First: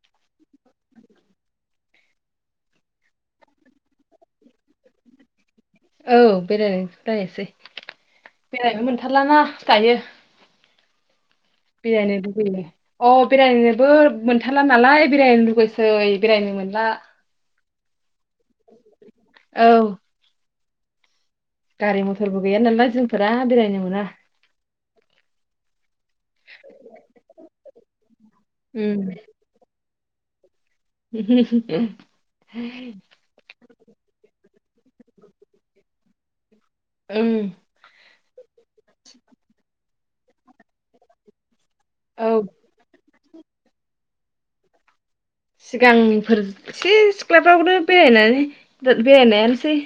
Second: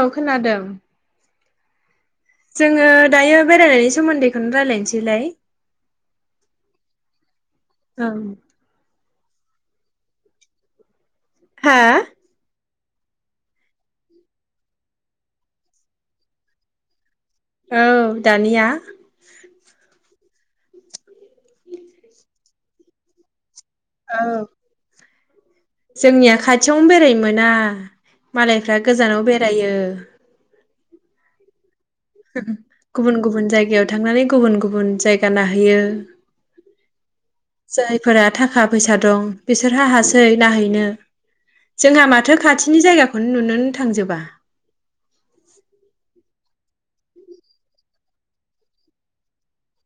औ खोनादों जोङो दायो बेरायनायनि सोमोन्दैखौनो रायजलायनोसैलाय औ बेराय रायज्लायनोसै ओं मोनथारलाना दायो हा बेरायनो लुगैयो अ बेरायनोबो मोनथारला नालाय बेरायनो लुगैसै बेरायनो मोनला औ दानिया औ गारि मथर बो गैया नालाय जोंफोरा बेराय औ जोंनिया खाथियावनो बेराय मोना मालायफ्रा गोजानाव बेरायो [inaudible] गुबुन गुबुन जायगायाव थांनानै गुबुन गुबुन जायगा नायहैयो उम फोरा थां थाखा फैसा दं बिसोरहा हा सै नाहैनो जोंहा औ माथो खाथिनि जायगा खौनो नुनोनो थांजोबा सिगांनिफोर एसे सिख्लाफ्रावनो बेरायनानै बेरायनायानोसै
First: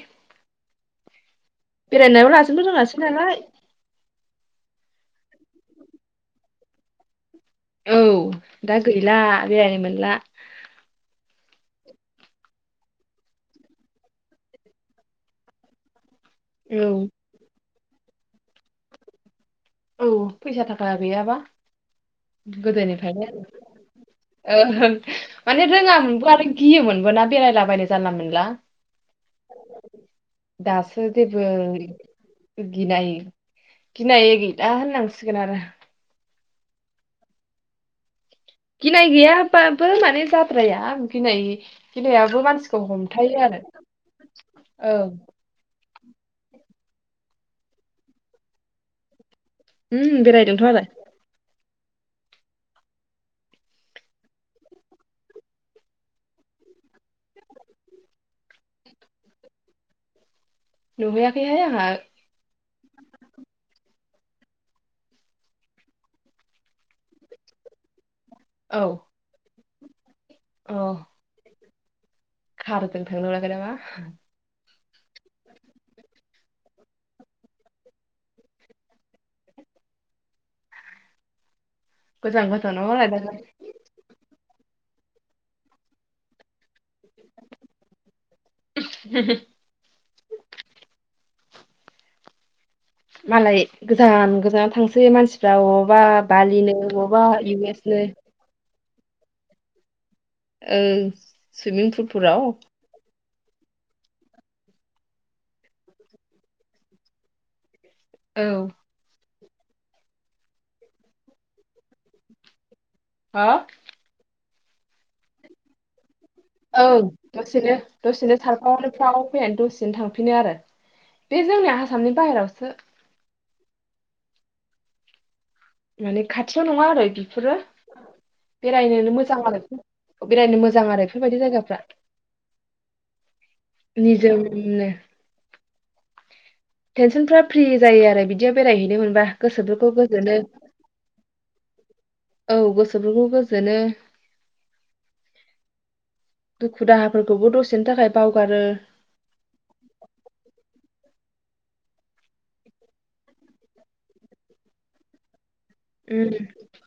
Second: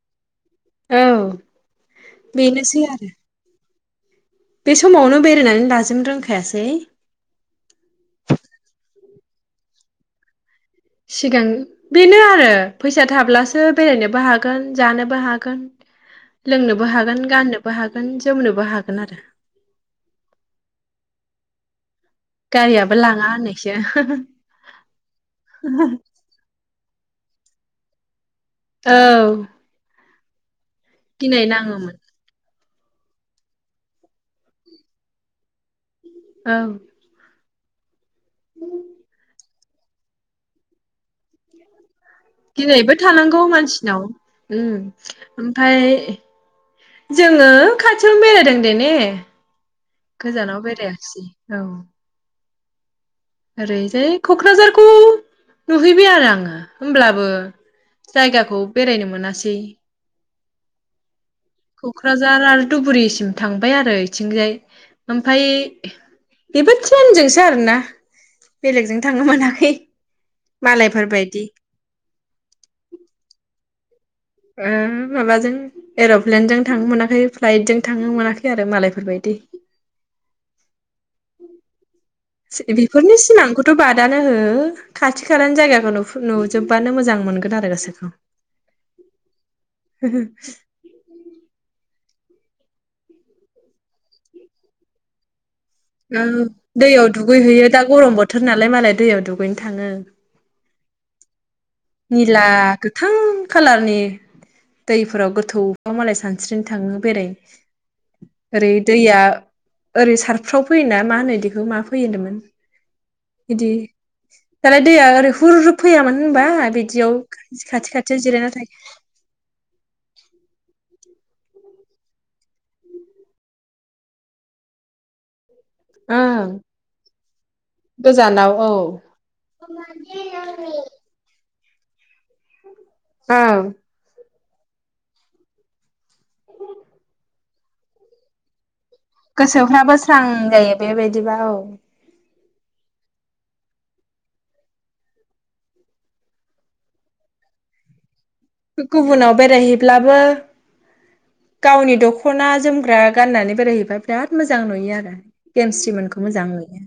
औ बेरायनायाव लाजेनबो बेनोसै रोङासै आरो नालाय बे समावनो बेरायनानै लाजोबनो रोंखायासै औ दा गैला बेरायनो मोनला सिगां बेनो आरो फैसा थाब्लासो बेरायनोबो हागोन जानोबो हागोन औ लोंनोबो हागोन गाननोबो बो हागोन जोमनोबो हागोन आरो औ फैसा थाखा गैयाबा गारियाबो लाङा गोदोनिफ्रायनो होननायसो ओं माने रोङामोनबो आरो गियोमोनबो बोना बेरायलाबायनो जानला मोनला औ दासो जेबो गिनाय नाङोमोन गिनाय गिनाय गि दा होननांसिगोन आरो औं। गिनाय गैयाबाबो फोर माने जाद्राया गिनाय गिनायाबो मानसिखौ दिनैबो थानांगौ हमथायो आरो मानसिनाव ओम औ ओमफ्राय जोङो खाथियावनो बेरायदों दे ने? उम बेरायदों गोजानाव थ' आरो। बेरायासै औ। ओरैजाय क'क्राझारखौ नुहैबाय आरो आङो होमब्लाबो जायगाखौ बेरायनो मोनासै नुबाय आं। क'क्राझार आरो धुबुरिसिम थांबाय आरो बिथिंजाय ओमफ्राय बेबो ट्ररेनजोंसो आरोना औ बेलेगजजों थांनो मोनाखै। मालायफोर बायदि खार थांनोमोनाखै नामा? ओम माबाजों एर'प्लेनजों थांनो मोनाखै फ्लाइजों थांनो मोनाखै आरो मालायफोर बायदि। गोजान गोजानाव मालाय बेफोरनि दाना सिमांखौथ' बादानो हो खाथि खालानि जायगाखौनो नु नुजोब बानो मोजां मोनगोन आरो गोसोखौ। मालाय गोजान गोजान थांसै मानसि ओ दैयाव इउ दुगैहैयो एस दा नो गरम बोथोर नालाय मालाय दैयाव दुगैनो थाङो। ओं। सुइमिं पुलफोराव निला गोथां खालारनि दैफोराव गोथां मालाय सानस्रिनो थाङो बेराय औ रै दैया ओरै सारफ्राव फैयोना मा होनो बेखौ मा फै होनदोंमोन हा बिदि दालाय दैया ओरै हुर हुर फैयामोन होनबा? औ बिदियाव दसेनो खाथि खाथियाव दसेनो जिरायना थायो सारफावनोफ्राव फैनानै दसेनो थांफिनो आरो बे जोंनि आसामनि बाहेरायावसो। माने ओं खाथियाव नङा आरो बेफोरो गोजानाव औ बेरायनोनो मोजां आरो बेरायनो मोजां आरो बेफोरबायदि जायगा [unintelligible] ओं नो टेनसन फ्रा फ्रि जायो आरो बिदिया बेरायहै गोसोफ्राबो स्रां जायो दे बेदिबा औ औ गोसोफोरखौ गोजोनो दुखु दाहाफोरखौबो दसेनो थाखाय बावगारो गुबुनाव बेरायहैब्लाबो गावनि दख'ना जोमग्रा गाननानै बेरायहैबो बिराद मोजां नुयो आरो गेमस्रिमोनखौ उम मोजां नुयो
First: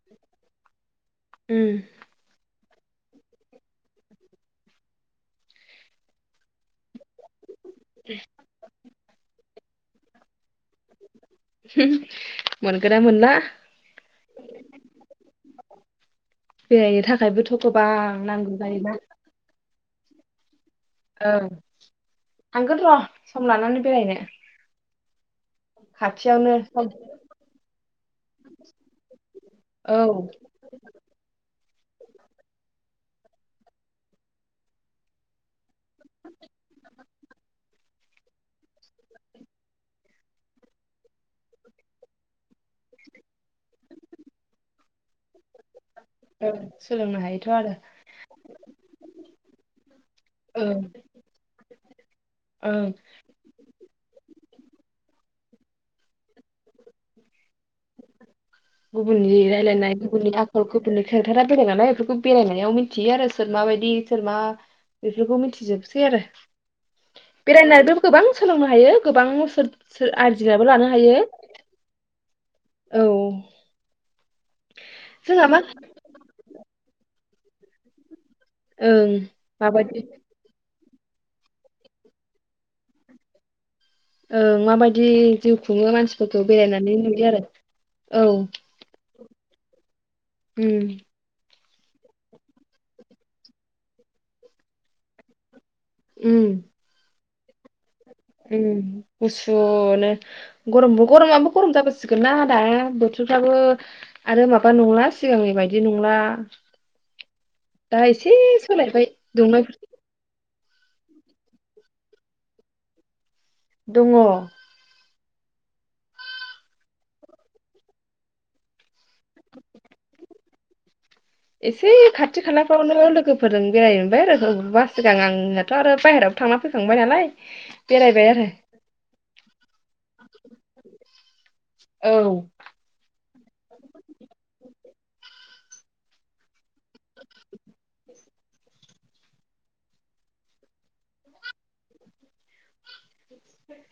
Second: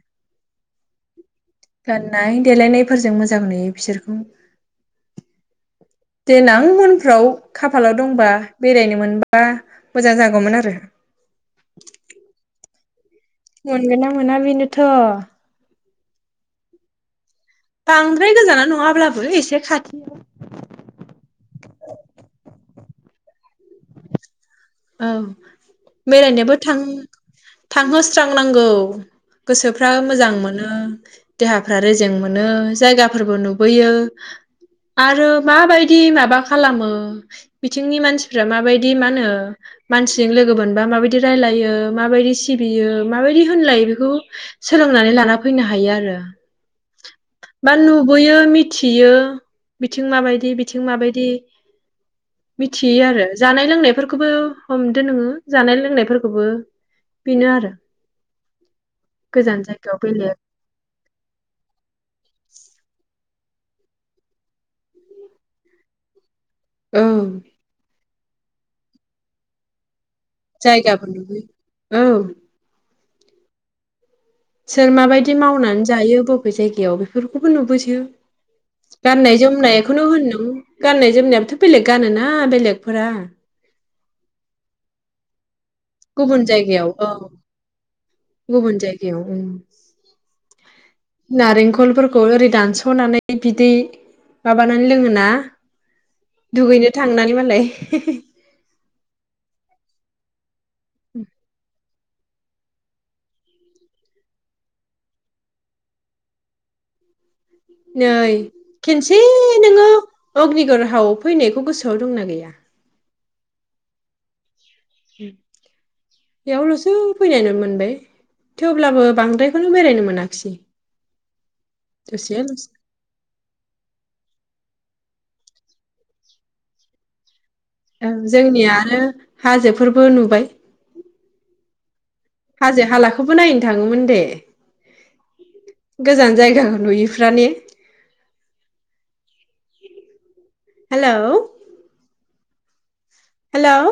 उम गाननाय देलायनाय फोरजों मोजां नुयो बिसोरखौ। देनां उन फ्राव खाफालाव दंबा बेरायनो मोनबा मोजां जागौमोन आरो मोनगोन ना मोनला मोनगोना मोना बेनोथ' बेरायनो थाखायबो बांद्राय गोजाना नङाब्लाबो एसे खा ओं थांगोन र' सम लानानै बेरायनो। औ बेरायनोबो खाथियावनो थां सम थांहोस्रांनांगौ गोसोफ्रा औ मोजां मोनो देहा फ्रा रेजें मोनो जायगाफोरबो नुबोयो आरो माबायदि माबा खालामो बिथिंनि मानसिफ्रा माबायदि मा होनो मानसिजों लोगो मोनबा माबायदि रायलायो माबायदि सिबियो माबायदि होनलायो बेखौ सोलोंनानै लाना फैनो हायो आरो। ओं सोलोंनो हायोथ' आरो बा नुबोयो मिथियो बिथिं माबायदि ओं बिथिं माबायदि ओं मिथियो आरो जानाय लोंनायफोरखौबो नोङो जानाय लोंनायफोरखौबो बेनो आरो गुबुननि गोजान रायलायनाय जायगायाव गुबुननि बेलेग आखल गुबुननि केरेक्टारा बेलेग नालाय बेफोरखौ बेरायनायाव मिन्थियो आरो सोर मााबायदि सोर मा बेफोरखौ मिथिजोबसै आरो ओं बेरायनानैबो गोबां सोलोंनो हायो गोबां सोर आरजिनाबो लानो जायगाफोर हायो नोबो औ औ सोर माबायदि जोंहा मा मावनानै जायो बबे जायगा बियाव बेफोरखौबो नुबोसो ओं गाननाय माबायदि जोमनायखौनो होनदो गाननाय जोमनायाबथ' बेलेग गानोना बेलेगफोरा ओं माबायदि जिउ खुङो मानसिफोरखौ गुबुन जायगायाव बेरायनानै नुयो आरो औ याद ओं उम नारेंखलफोरखौ ओरै दानस'नानै बिदै माबानानै लोङोोना? दुगैनो थांनानै म ाल [inaudible] उ गुसुनो गरम गरम आबो गरमा सिगोन ना आ दा बोथोरफ्राबो आरो माबा नंला सिगांनि बायदि नंला दा नै एसे सोलायबाय खनसे दुंनायफोर नोङो अग्निगरहावआव फैनायखौ गोसोआव दंना गैया? दङ [unintelligible] बेयावल'सो फैनाय मोनबाय थेवब्लाबो बांद्रायखौनो बेरायनो मोनाखिसै एसे खाथि दसेल'सै खालाफ्रावनो लोगोफोरजों बेराय मोनबाय आरो बास सिगां आंनाथ' आरो बाहहेरायाव थांना फैखांबाय नालाय औ जोंनिया आरो हाजोफोरबो नुबाय हाजो हालाखौबो नायनो थाङोमोन दे गोजान जायगाखौ नुयिफ्रानो? हेल' [unintelligible] हेल'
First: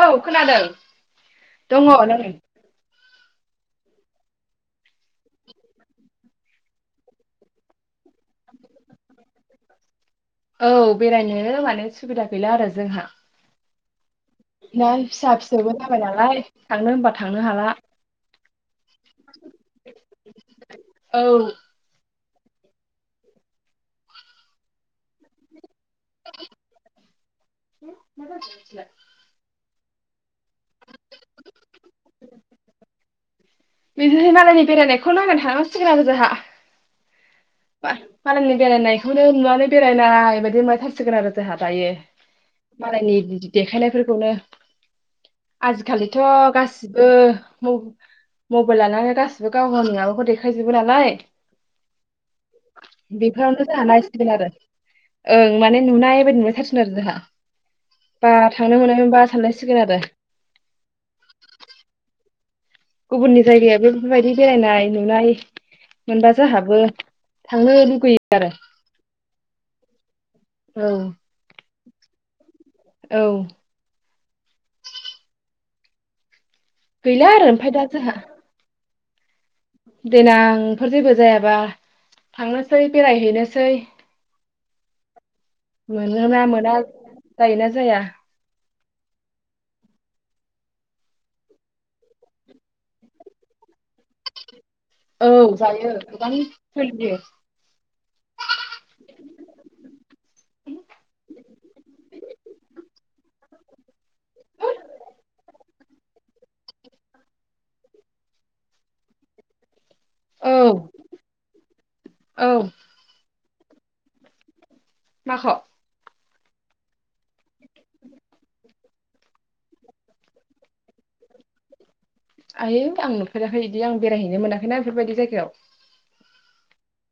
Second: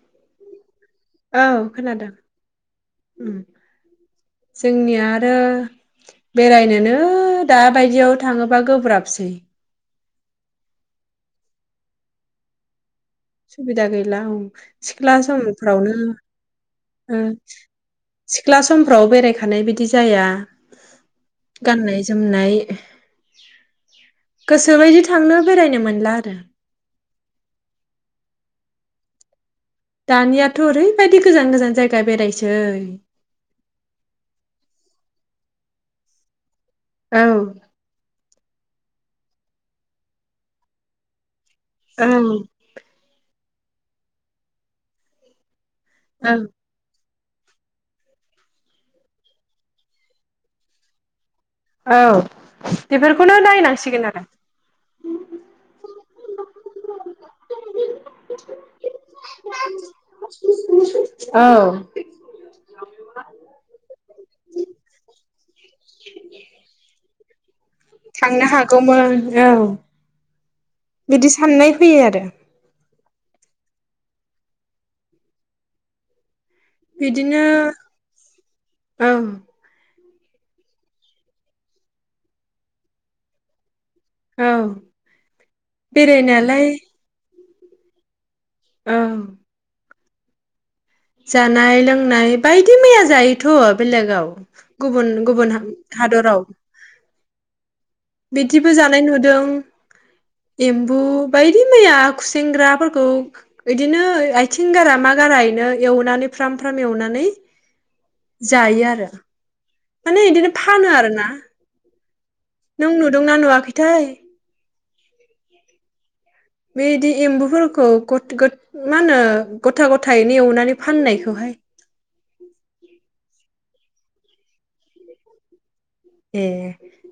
औ खोनादों औ दङ खोनादों नै जोंनिया आरो बेरायनोनो दाबायदियाव थाङोबा गोब्राबसै औ बेरायनो माने सुबिदा गैला आरो जोंहा सुबिदा ग दा सिख्ला फिसा फिसौबो जाबाय नालाय थांनो होनबा समफ्रावनो थांनो हाला सिख्ला समफ्राव बेरायखानाय बिदि जाया गाननाय [unintelligible] जोमनाय गोसोबायदि थांनो बेरायनो मोन आरो [inaudible] दानियाथ' ओरैबायदि गोजान गोजान जायगा बेरायसै बिदिनो मालायनि बेरायनायखौ नायनानै थानांसिगोन आरो जोंहा औ बा मालायनि बेरायनायखौनो नुनानै बेरायनाय बायदि नबायथारसिगोन आरो जोंहा दायो औ मालायनि बि देखायनायफोरखौनो आजिखालिथ' औ गासिब बो म-मबाइल लानानै गासिबो गाव गावनि माबाखौ देखायजोबो नालाय औ‌ बेफोरावनो जाहा नायसिगोन आरो ओं माने नुनायबायदि नुलायथारसि गोन आरो जोहा। बा थांनो मोनाय मोबा सानलायसिगोन आरो औ गुबुननि जायगाया बे फोरबायदि बेरायनाय नुनाय मोनबा जोहाबो थांनो हागौमोन औ औ बिदि साननाय फैयो आरो औ गैला आरो ओमफाय दा जोहा ओम देनांफोर जेबो जायाबा थांनोसै बेरायहैनोसै। औ। मानो ना बेरायनायालाय मोना जायोना जाया औ जानाय लोंनाय बायदि मैया जायोथ' बेलेगाव गुबुन औ गुबुन जायो गोबां हा-हादराव सोलियो बिदिबो जानाय नुदों एम्बु बायदि मैया खुसेंग्राफोरखौ इदिनो आयथिं गारा मा गारायैनो एवनानै फ्राम फ्राम एवनानै जायो आरो माने इदिनो औ फानो आरो ना औ नों नुदोंना नुवा बिथाइ माख'? बेदि एम्बुफोरखौ गथ गोद गथ गथ मा होनो गथा गथायैनो एवनानै फाननायखौहाय आयै आं नुफेराखै इदि आं बेरायहैनो मोनाखैना बेफोरबायदि जायगायाव। ए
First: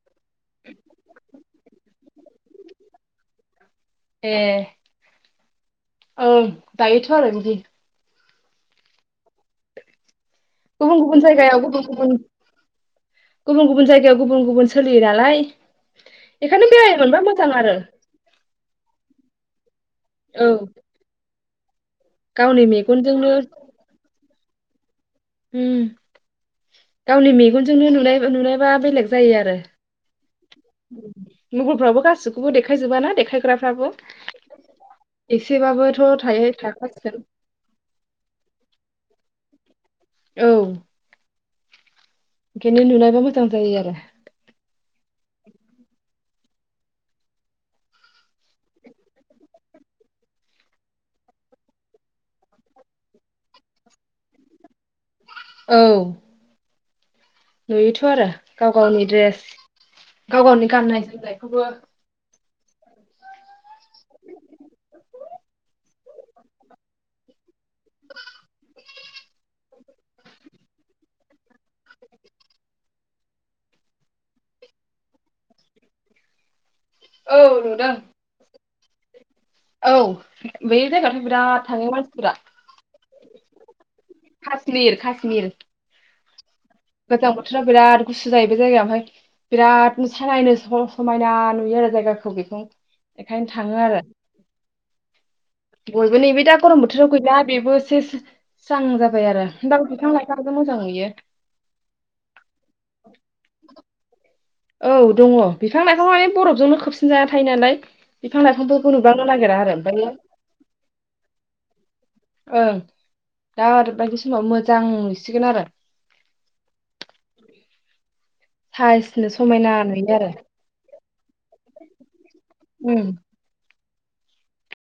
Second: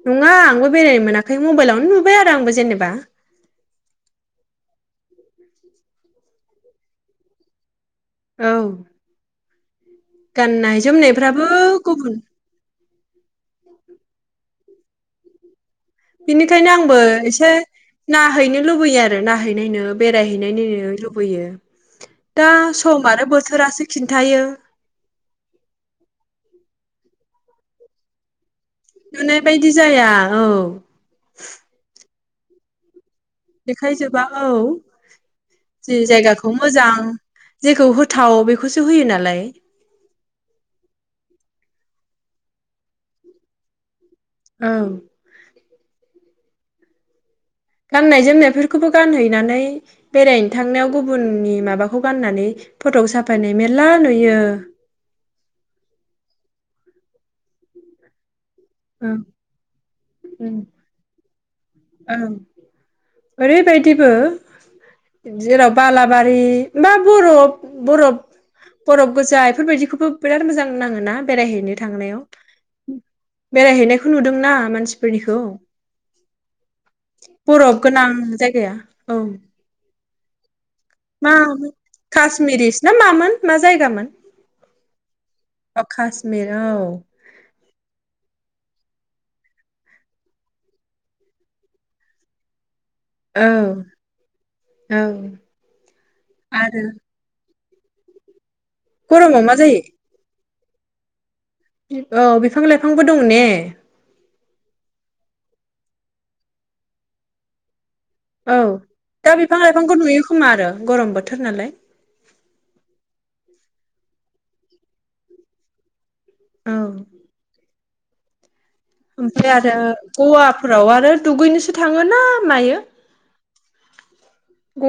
नङा आंबो बेरायनो मोनाखै मबाइलावनो नुबाय आरो आंबो जेनेबा। ए ओं जायोथ' आरो बिदि। औ गाननाय गुबुन गुबुन जोमनायफ्राबो जायगायाव गुबुन बुन जायगायाव गुबुन गुबुन सोलियो नालाय बेखायनो बिनिखायनो बेरायनो आंबो मोनबा मोजां एसे आरो नाहैनो लुबैयो आरो नायहै नायनो औ बेरायहैनाय नो ङो लुबैयो दा गावनि सम आरो मेगनजोंनो बोथोरासो खिन्थ थायो उम गावनि मेगनजोंनो नुनाय ओ नुनाय नुनाय बायदि जाया औ बोे देखाय जोबा ना देख देखायजोबा औ जि एसेबाबोथ' थायो जायगाखौ मोजां थाखासिगोन जेखौ होथाव बेखौसो होयो नालाय औ खेनि नुनायबा मोजां जायो आरो। औ गाननाय जोमनायफोरखौबो गानहैनानै बेरायनो थांनायाव गुबुननि माबाखौ गाननानै फट' साफायनाय मेर्ला नुयो। औ नुयो थ'आरो। गाव गावनि ओं ड्रेस गाव गावनि गाननाय जोमनायखौबो औ ओरै बायदि बायदिबो जेराव बालाबारि बा बरफ बरफ बरफ गोजा बेफोरबायदिखौबो बिराद मोजां नाङो ना बेरायहैनो थांनायाव बेरायहैनायखौ नुदोंना मानसिफोरनिखौ। औ बरफ नुदों गोनां जायगाया औ औ बे जायगायावथ' मा बिराद थाङो मानसिफोरा काश्मिरिसो ना मामोन मा जायगामोन काश्मिर काश्मिर अ खासमि औ राव बिराद गुसु जायो बे जायगायाव ओमफ्राय बिराद सालायनो समायना नुयो आरो जायगाखौ बेखौ औ बेखायनो थाङो आरो औ बयबो नैबे दा आरो गरम बोथोराव गैला बेबो सेस स्रां जाबाय गरमाव आरो मा जायो ओमबाबो बिफां लाइफां कत' मोजां नुयो औ बिफां लाइफांबो दं ने? औ दङ बिफां लाइफां माने बरफजोंनो खोबसिन जाना थायो नालाय। बिफां औ लाइफांफोरखौ नुबांनो दा नागिरा बिफां आरो लाइफांखौ ओमफ्रायो नुयो खोमा आरो गरम बोथोर नालाय। ओं दा आरो बायदि समाव मोजां नुसिगोन आरो। औ साइसनो ओमफ्राय समायना आरो नुयो आरो गवाफोराव आरो दुगैनोसो थाङोना उम